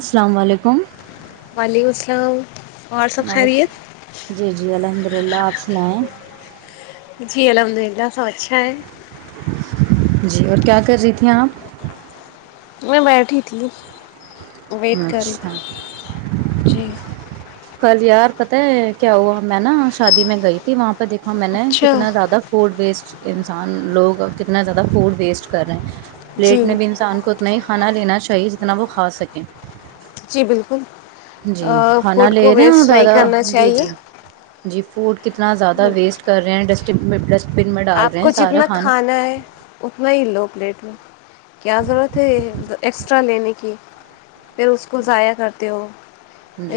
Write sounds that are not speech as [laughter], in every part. السلام علیکم وعلیکم السلام اور سب خیریت رلاپس میںائ جی یہ ال ایک ساچ چھ جی اور کیا کر رہی تھھی آپ میں بیٹھی تھی ویٹ کریں اچھا جی کل یار پتہ ہے کیا ہوا میں نا شادی میں گئی تھی وہاں پہ دیکھ ہاں میں نے اچھا کتنا زیادہ فوڈ ویسٹ انسان لوگ کتنا زیادہ فوڈ ویسٹ کر رہے ہیں جی پلیٹ میں بھی انسان کو اتنا ہی کانا لین چاہی چاہیے جتنا وہ کھا سکیں جی بالکل جی کھانا فوڈ کو لے رہے ویسٹ نہیں زیادہ کرنا جی چاہیے جی جی فوڈ کتنا زیادہ ویسٹ کر رہے ہیں ڈس میں پس آپ کو جتنا کھانا ہے نہیں دوو پلیٹ میں کیا ضرورت ہے ایکسٹرا لینے کی پھر اس کوضائع کرتے تو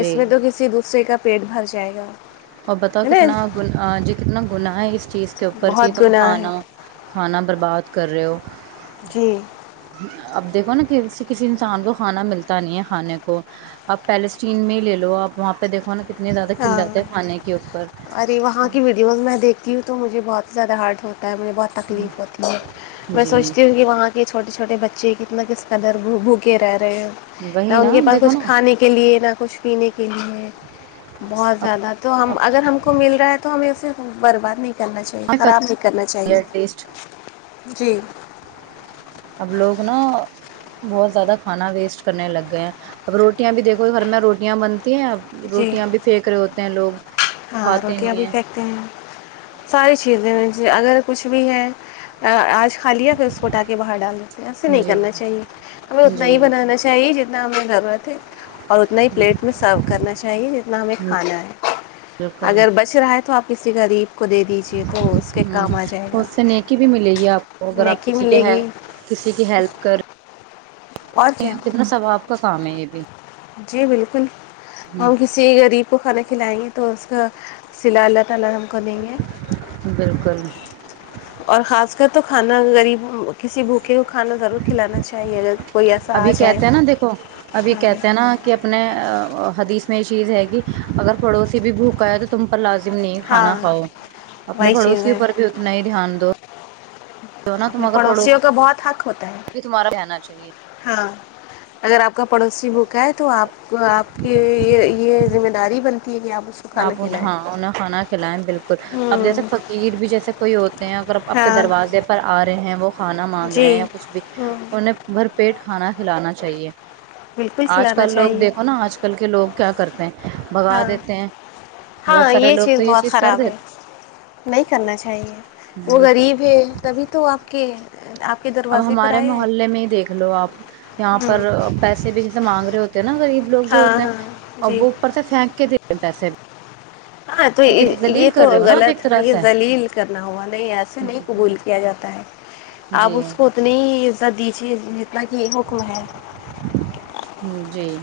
اس میں تو کسی دوسرے کا پیٹ بھر جائے گا اور بتاؤ ہے کتنا نا گن جی کتنا ہو ن اس [unintelligible] چیز کے اوپر کہ بہت تم گناہ کھانا ہے کھانا برباد کر رہے ہو جی اب [unintelligible] دیکھو نا کسی کسی انسان کو کھانا ملتا نہیں ہے کھانے کو آپ پیلسٹین میں ہی لے لو آپ وہاں پہ دیکھو نا اتنے زیادہ کلات ہے ہاں کھانے کے اوپر ارے وہاں کی ویڈیوز میں دیکھتی ہوں تو مجھے بہت زیادہ ہارڈ ہوتے مجھے بہت تکلیف ہوتی ہے میں جی سوچتی ہوں کہ وہاں کی چوٹی چھوٹی چھوٹے بچے کتنا کس کدر بھوکے رہے ہیں نہ وہی ان نا کے پاس دیکھو کچھ نا کھانے کے لیے نہ کچھ پینے کے لیے بہت اب زیادہ تو اب ہم اگر ہم کو مل رہا ہے تو ہمیں اسے برباد نہیں کرنا چاہیے خراب نہیں کرنا چاہیے ایٹ لیسٹ جی اب لوگ نا بہت زیادہ کھانا ویسٹ کرنے لگ گئے ہیں اب روٹیاں بھی دیکھو گھر میں روٹیاں بن ہیں اب جی روٹیاں بھی پھینک رہے ہوتے ہیں لوگ ہاں کھاتے روٹیاں بھی نہیں پھینکتے ہیں ساری چیز ج اگر کچھ بھی ہے آج کل [unintelligible] کھ لیا پھر اس کو اٹا کے باہر ڈال دیتے ہیں ایسے نہیں کرنا جی چاہیے ہمیں اتنا ہی جی ہوں، بنانا چاہیے جتنا ہم گھر ت ہی اور اتنا ہی پلیٹ میں سرو کرنا چاہیے جتنا ہمیں ہ ج ہے [unintelligible] بالکل ہوں اگر بچ رہا ہے تو آپ کسی غریب کو دے دیجیے تو اس کے کام آ جائے اور گا اس سے نیکی بھی ملے گی آپ کو اگر آپ نیکی کسی کے ملے ہے گی کسی کی ہیلپ کر رہے اور کیا کتنا سواب آپ کا کام ہے یہ بھی جی بالکل ہوں، ہم کسی غریب کو کھانا کھلائیں گے تو اس کا سلالت [unintelligible] پل ہم کو دیں گے بالکل اور خاص کر تو کھانا غریب کسی بھوکے کو کھانا ضرور کھلانا چاہیے اگر کوئی ایسا آ ابھی جائے کہتے ہیں نا دیکھو ابھی ہاں کہتے ہیں نا کہ اپنے حدیث میں یہ چیز ہے کہ اگر پڑوسی بھی بوکائے تو تم پر لاز نہیں ہاں کھانا کھؤ اپنے وہی چیز پڑوسیوں ہے پر بھی اتنا ہی دھیان دو جو نا تم اپنے اگر پڑوسی پڑوسیوں کا بہت حق ہوتا ہے بھی تمہارا رہنا چاہیے ہاں اگر آپ کا پڑوسی بھکائے تو آپ آپ کے یہ ذمہ داری بنتی ہے کہ آپ اس کو کھانا انہیں کھلائیں ہاں انہیں کھانا ہ جسے کوئی ہو ہیں اگر آپ کے دروازے پر آ رہے ہیں وہ کھانا مانگ رہے جی ہیں یا کچھ بھی ہوں انہیں بھر پیٹ کھانا کھلانا چاہیے بالکل آج کھلانا کل لوگ چاہیے دیکھو نا آج کل کے لوگ کیا کرتے ہیں بھگا ہاں دیتے ہیں بہت ہاں سارے یہ لوگ چیز تو بہت کر خراب ہے دیتے نہیں کرنا چاہیے ہیں۔ وہ بالکل غریب ہے تبھی تو آپ کے آپ [unintelligible] اب پر ہمارے آیا ہے محلے میں ہی دیکھ لو آپ یہاں ہاں پر پیسے بھی جیسے مانگ رہ [inaudible] [unintelligible] نا غریب لوگ جو ہوتے ہاں ہیں ا جی وہ اوپر سے پھینک کے د پیسے ہاں تو بھی، اور دلیل یہ تو کر رہے ہو نا آپ غلط ایک طرح سے یہ لیل کرنا ہوا نہیں ایسے نہیں قبول کیا جاتا ہے جی آپ اس کو اتنیدی جی بقی ہوکو ہے [unintelligible] ہوں، جی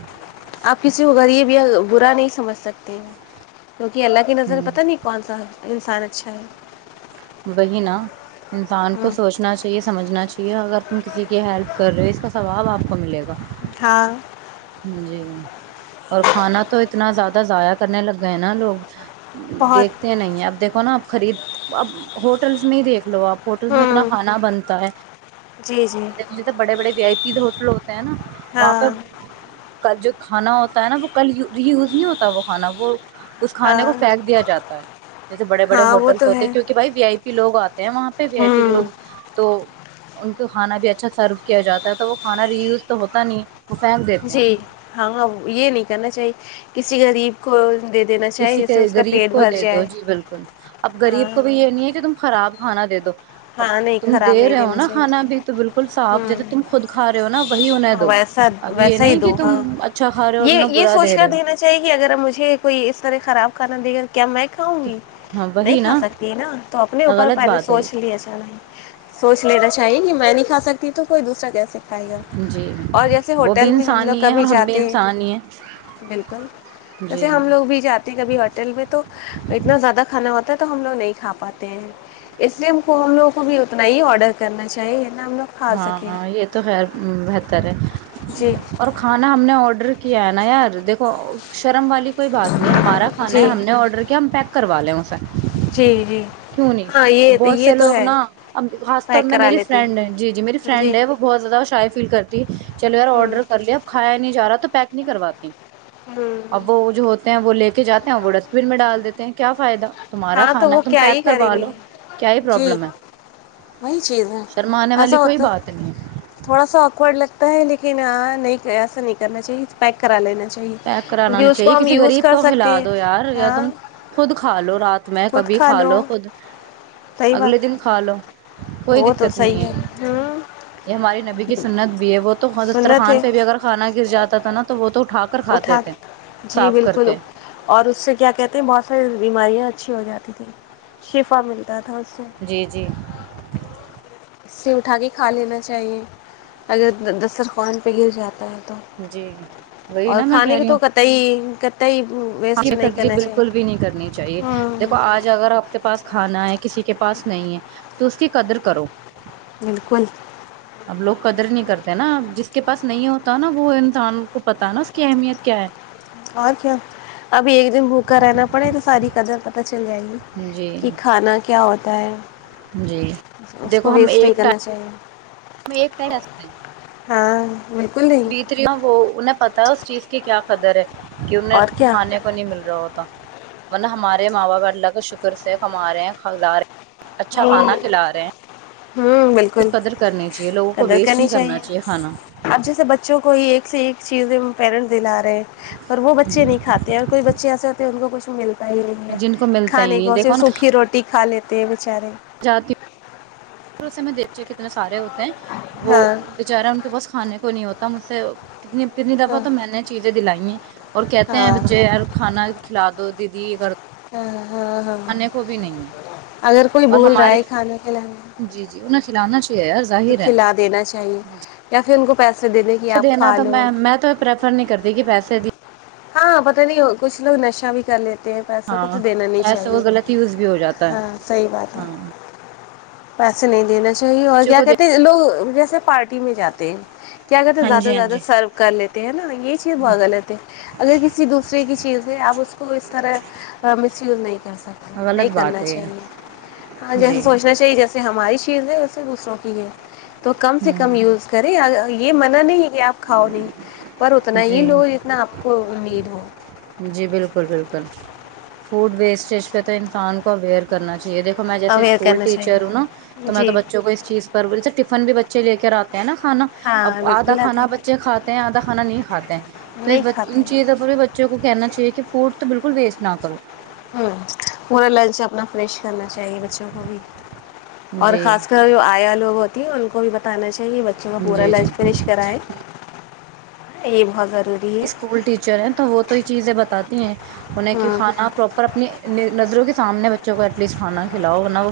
آپ کسی کو غریب یا برا نہیں سمجھ سکتے ہیں کیوںک اللہ کی نظر ہوں پتہ نہیں کون سا انسان اچھا ہے بہنا [unintelligible] انسان کو ہاں سوچنا چاہیے سمجھنا چاہیے اگر تم کسی کی ہیلپ کر رہے ہو اس کا واب آپ کو ملے گا ہاں جی [unintelligible] اور کھانا تو اتنا زیادہ ضائع کرنے لگ گئے ہیں نا لوگ بہت دیکھتے نہیں اب دیکھو نا آپ خرید اب [unintelligible] ہوٹلس نہیں دیکھ لو آپ ہوٹلس میں اتنا ہوں کھانا بنتا ہے جی جی جیسے بڑے بڑے وی آئی پی ہوٹل ہوتے ہیں نا ہاں وہاں پہ ک جو کھانا ہوتا ہے نا وہ کلوی یوز نہیں ہوتا ہے وہ کھانا وہ اس کھانے کو ہاں پھینک دیا جاتا ہے جیسے بڑے بڑے ہاں وہ ہوٹلس تو ہوتے ہے ہیں کیونکہ بھائی وی آئی پی لوگ آتے وہاں پہ بھی آئی پی ہوں لوگ تو ان [unintelligible] تو کھانا بھی اچھا سرو کیا جاتا ہے تو وہ کانا ری یوز تو ہوتا نہیں وہ پھینک دیتے ہیں جی ہاں یہ نہیں کرنا چاہیے کسی غریب کو دے دینا کسی چاہیے جس کے سے اس کا غریب پیٹ کو بھر دے دو جائے جی بالکل اب ہاں غریب کو بھی یہ نہیں ہے کہ تم خراب کھانا دے دو اب ہاں نہیں تم خراب دے نہیں رہے ہو دینا نا چاہیے کھانا بھی تو بالکل صاف ہوں جیسے تم خود کھا رہے ہو نا وہی انہیں ہاں دو ویسا اب یہ ویسا ہی نہیں کہ دو تم ہاں اچھا کھا رہے ہو اور یہ انہیں یہ برا سوچ دے کر رہے ہو دینا چاہیے کہ اگر کوئی اس طرح خراب کھانا دکر کیا میں کھاؤں گی ہاں نہیں وہی کھا سکتی ہے نا تو اپنے اوپر غلط پہلے بات ہے سوچ لیے سوچ لینا چاہیے کہ میں نہیں کا کھا سکتی تو کوئی دوسرا کیسے کھا سکتی جی اور جیسے وہ بھی ہوٹل میں ہم انسان لوگ ہی ہے اور کبھی ہم بھی جاتے ہیں انسان ہی بالکل جی جیسے ہم لوگ بھی جاتے ہیں کب ہوٹل میں تو اتنا زیادہ کھانا ہوتا تو ہم لوگ نہیں کھا پاتے ہیں اس لیے ہم کو تو ہم لوگوں کو بھی اتنا ہی آڈر کرنا چاہیے نا ہم لوگ کھا سکیں ہاں یہ تو بہتر ہے جی اور کھانا ہم نے آڈر کہ ہے نا یار دیکھو سرم والی کوئی بات نہیں ہمارا کھانا ہے جی ہم نے آرڈر کیا ہم پیک کرو وعلیکم سلام جی جی کیوں نہیں ہاں یہ بہت یہ سے تو لوگ ہے نا خاص طور پیک میں کرا میری لیتے فرینڈ ہیں جی جی میری فرینڈ ہے وہ بہت زیادہ شائف فیل کرتی ہے چلو یار ہوں آرڈر کر لیا اب کھایا نہیں جا رہا تو پیک نہیں کرواتئی ہوں اب وہ جو ہوتا ہیں وہ لے کے جاتے ہیں وہ ڈسٹبن میں ڈال دیتے ہیں کیا فائدہ تمہار ہاں تو کھانا وہ تم کیا ہی پیک کریں کروا گے لو کیا ہی جی پروابلم ہے وہی چیز ہے شرمانے والی ایسا کوئی ہوتا بات نہیں ہے تھوڑا سا آکورڈ لگتا ہے لیکن ہاں نہیں ایسا نہیں کرنا چاہیے پیک کرا لینا چاہیے پیک کرانا کیونکہ نہیں اس چاہیے کو ہم کسی یوز غریب کر کو کھلا سکتے ہیں دو یار یار ہاں تم خود کھا لو رات میں کبھی کھا لو خود صحیح اگلے بات دن کھا لو کوئی وہ تو دقت نہیں صحیح ہے ہوں یہ ہماری نبی کی سنت بھی ہے وہ تو حزفتر سنت خان ہے پہ بھی اگر کھانا گر جاتا تھا نا تو وہ تو اٹھا کھاتے اٹھا تھے جی صاف کر بالکل کے اور اس سے کیا کہتے ہیں بہت سارے بیماریاں اچھی ہو جاتی تھیں شفا ملتا تھا سے جی جی اس سے اٹھا کے کھا لینا چاہیے اگر دسترخان پہ گر جاتا ہے تو جی تو وہی اور کھانے کی تو کت ہی کتئی تدلی بالکل بھی نہیں کرنی چاہیے دیکھو ہوں آج اگر آپ کے پاس کھانا ہے کسی کے پاس نہیں ہے تو اس کی قدر کرو بالکل ا لوگ قدر نہیں کرتے نا جس کے پاس نہیں ہوتا نا وہ انسان کو پتا ہے نا اس کی اہمیت کیا ہے اور کیا ابھی ایک دن بھوکا رہنا پڑے تو ساری قدر پت چلے آئیے جی کہ کھانا کیا ہوتا [inaudible] جی اس دیکھو کو ہم ویسٹ نہیں ایک کرنا چاہیے ایک ٹائم سکتے ہیں ہاں بالکل نہیں بیت رہی ہوں وہ انہیں پتا اس چیز کے کیا قدر کہ اور انہیں کیا کھانے کو نہیں مل رہا ہوتا من ہمارے ماں باپا اللہ کا شکر سے کما رہے ہیں کلا رہے اچھا کھانا کھلا رہے ہوں تو بالکل قدر کرنی چاہیے لوگوں کو قدر ویسٹ کرنی نہیں چاہیے کرنا کھانا اب جیسے بچوں کو ہی ایک سے ایک چیز پیرنٹس د ن اور وہ بچے نہیں کاتے ہیں کوئی بچے ایسے ہوتے ہیں ان کو کچھ جن کو [inaudible] ملتا ہی کھانے نہیں کو دیکھو ص نا سوکھی روٹی کا لیتے بیچارے جاتی ہوں اسے میں دیکچ کتنے سارے ہوتے ہیں وہ ہاں بیےچارا ان کے پاس کھانے کو نہیں ہوتا مجھ سے س کتنی کتنی دفعہ ہاں تو میں نے چیزیں دلائی ہیں اور کہتے ہیں ہاں بچے کھانا کھلا دو دی کر ہوں ہاں ہاں کھانے کو بھی نہیں ہے اگر کوئی اور بول رہا ہمارے ہے کھانے کے لیے [unintelligible] تو ظاہر ہے کھلا دینا چاہیے یا ان کو پسے دینا تو میں میں تو پرریفر نہیں کرتی کہ پیسے صری ہاں پتا نہیں کچھ لوگ نشا بھی کر لےتے پیسوں کو تو ہاں دینا نہیں پیسے وہ چاہیے غلط یوز بھی ہو جاتا ہے ہاں صحی بات ہے ہاں پیسے نہیں دنےاہ ی اور بچوں کیا کو دے. کہتے ہیں لوگ جیسے پارٹی میں جاتے ہیں کیا کہتے ہیں ہاں زیادہ سے جی ہاں زیادہ جی سرو کر لیتے د ن یہ چیز بہت غلط ہے اگر کسی دوسرے کی چیز ہے آپ اس کو اس طرح مس یوز نہیں کر سکتے نہیں غلط بات کرنا ہے چاہیے یہ ہاں جیسا جی سوچنا چاہیے ج جسے ہماری چیز ہے ویسے دوسروں کی ہے تو کم سے کم ہوں یوز کریں ا یہ من نہیں آپ کھاؤ نہیں پر اتنا ہی جی لو جتنا آپ کو امید ہو جی بالکل بالکل فوڈ ویسٹیج پہ تو انسان کو اویئر کرنا چاہ جییکھو میں جیسے اویئر اسکول کرنا ٹیچر ہوں نا چاہیے تو میں تو جی بچ کو اس چیز پر بول ٹفن بھی چ لے کے آات نا کھانا اب ہاں آدا بالکل آتے کھانا ہیں کھاتے ہیں آدھا کھانا نہیں کھے ہیں تو نہیں کھاتے ان ہیں چیزوں پر بھی بچوں کو کہنا چاہیے کہ فوڈ تو بالکل ویسٹ نہ کرو ہ پورا لنچ اپنا فریش کرنا چاہیے بچوں کو بھی اور جی خاص کر جو آیا ہوتی ہیں ان کو بھی بتانا چاہیے اھاہے بچوں کا پورا جی جی لنچ فنش کرائائے یہ ب جا اسکول ٹیچر ہیں تو وہ تو یہ چیزیں بتا ت دی ہیں انیں کی ہوں کھانا پراپر اور اپنی نظروں کے سامنے بچوں کو ایٹ لیسٹ کھانا ہے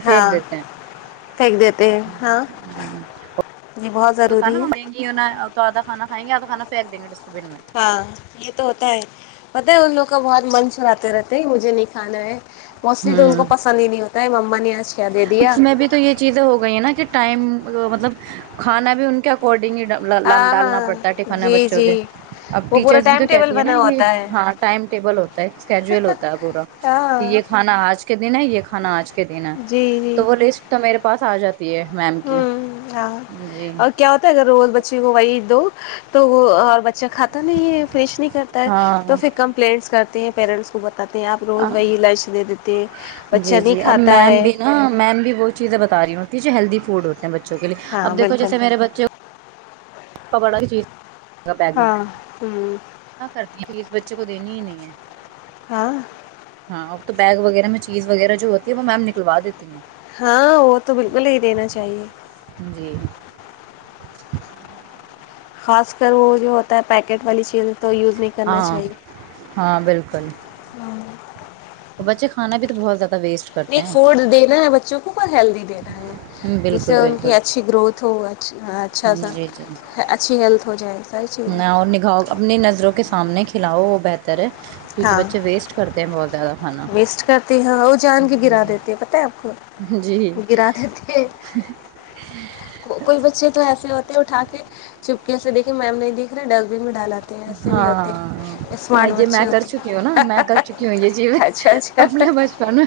ہاں پھینک دیتے ہیں ہاں یہ بہت تو ضروری نا منی ہے نہ تو آدا کھا کھیں گے آدا کھا فیک دنڈس ہاں یہ تو ہوتا ہے پتہ ہے ان لوگوں کا بہت من سناتے رہتے ہیں مجھے نہیں کھانا ہے موسٹلی تو ان کو ہوں پسند ہی نہیں ہوتا ت مم نے [unintelligible] دیا اس میں بھی تو یہ چیزیں ہو گئی ہیں نا کہ ٹائم مطلب کھانا بھی ان کے اکارڈنگ ہاں ڈالنا ہاں پڑتا ہے ٹفن ہے جی بچوں جی کے اب وہ پورا ٹیچرس بھی ٹائم تو ٹیبل کہتی ہے نا بنا یہ ہوتا ہے ہاں ٹائم ٹیبل ہوتا ہے کیجل ہوتا ہے پورا کہ ہاں یہ کھانا آج کے دن ہے یہ کھانا آج کے دن ہے جی تو جی بولیے اس تو میں پاس آ جاتا ہوں ہاں جی اور کیا ہوتا ہے اگر روز بچی کو وہی دو [unintelligible] تو وہ اور بچ [unintelligible] ج کھاتا نہیں یہ فش نہیں کرتا ہے ہاں تو پھر کمپلینٹس کر پیرنٹس کوت [unintelligible] بچہ جی نہیں جی اب کھاتا میم ہے بھی نا میم بھی وہ چیزیں بتا رہی ہوں کیھ ہیلدی فوڈ ہوتی ہمبت [unintelligible] بچوں کےے ہاں اب دھو بالکل جیسے میرے بچے [unintelligible] پکڑا کی چیز ہاں ٹ [unintelligible] فیس بچے کو دنیی ہی نہیں ہے [unintelligible] ہاں ہاں اب تو بیگ وغیرہ میں چیز وغیرہ جو ہوتی ہے وہ میم نکلوا دیتی ہیں ہاں وہ تو بالکل ہی دینا چاہیے جی [inaudible] خاص کر وہ جو ہوتا ہے پیکٹ والی چیز ہاں ہاں بالکل اور بچے کھانا بھی تو بہت زیادہ ویسٹ کرتے ایک ہیں فوڈ دینا ہے بچوں کو اور ہیلدی دینا ہے جس سے بالکل ان کی بالکل اچھی گروتھ ہو اچھا سا اچھی ہیلتھ ہو جائے ساری ہ چیزیں اور نکھاؤ اپنی نظروں کے سامنے کھلاؤ بہتر ہے کیونکہ ہاں بچے ویسٹ کرتے ہیں بہت زیادہ کھانا ویسٹ کرتے ہاں وہ جان کے گرا جی دیتے ہیں پت ہے آپ جی کو گرا دیتے ہیں کوئی بچے تو ایسا ہوتے ہیں اٹھا کے چپکیاں سے دیکھے میم نہیں دیکھ رہا ڈسٹبن میں ڈالاتے ہیں ایسے بھی ہوتے ہاں ہیں ہ اسمارٹ یہ میں بچے کر ہوتے چکی ہوں نا میں کر چکی ہوں یہ چیزیں اچھا اچھا اپنے بچپن میں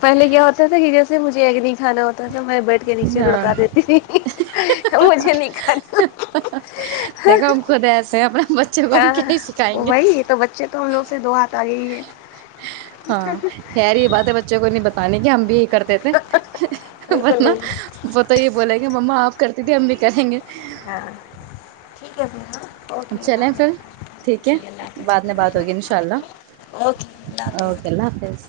پہلے کیا ہوتا تھا کہ جیسے ج مجھے اگنی کھا ہوتا تھا میں بیٹھ کے نیچے ہاں لڑکا دیتی تھی مجھے نہیں کھانا دیکھ ہم کود آسے اپنا ہاں وہی تو بچے تو ہم لوگ سے دو ہاتھ آ گئے ہی ہیں ہاں خیر یہ باتیں بچوں نہیں بتانے کہ ہم بھی ایک کرتے تھے بالکل ورنہ بالکل وہت یہ بولیں گے ما آپ کرتی تھی ہم بھی کریں گے ہاں ٹھیک ہے ت ہاں اوکے اللہ چلیں پھر حافظ ٹھیک ہے جی اللہ حافظ بعد میں بات ہوگی انشاء اللہ اوکے اللہ حافظ اوکے اللہ حافظ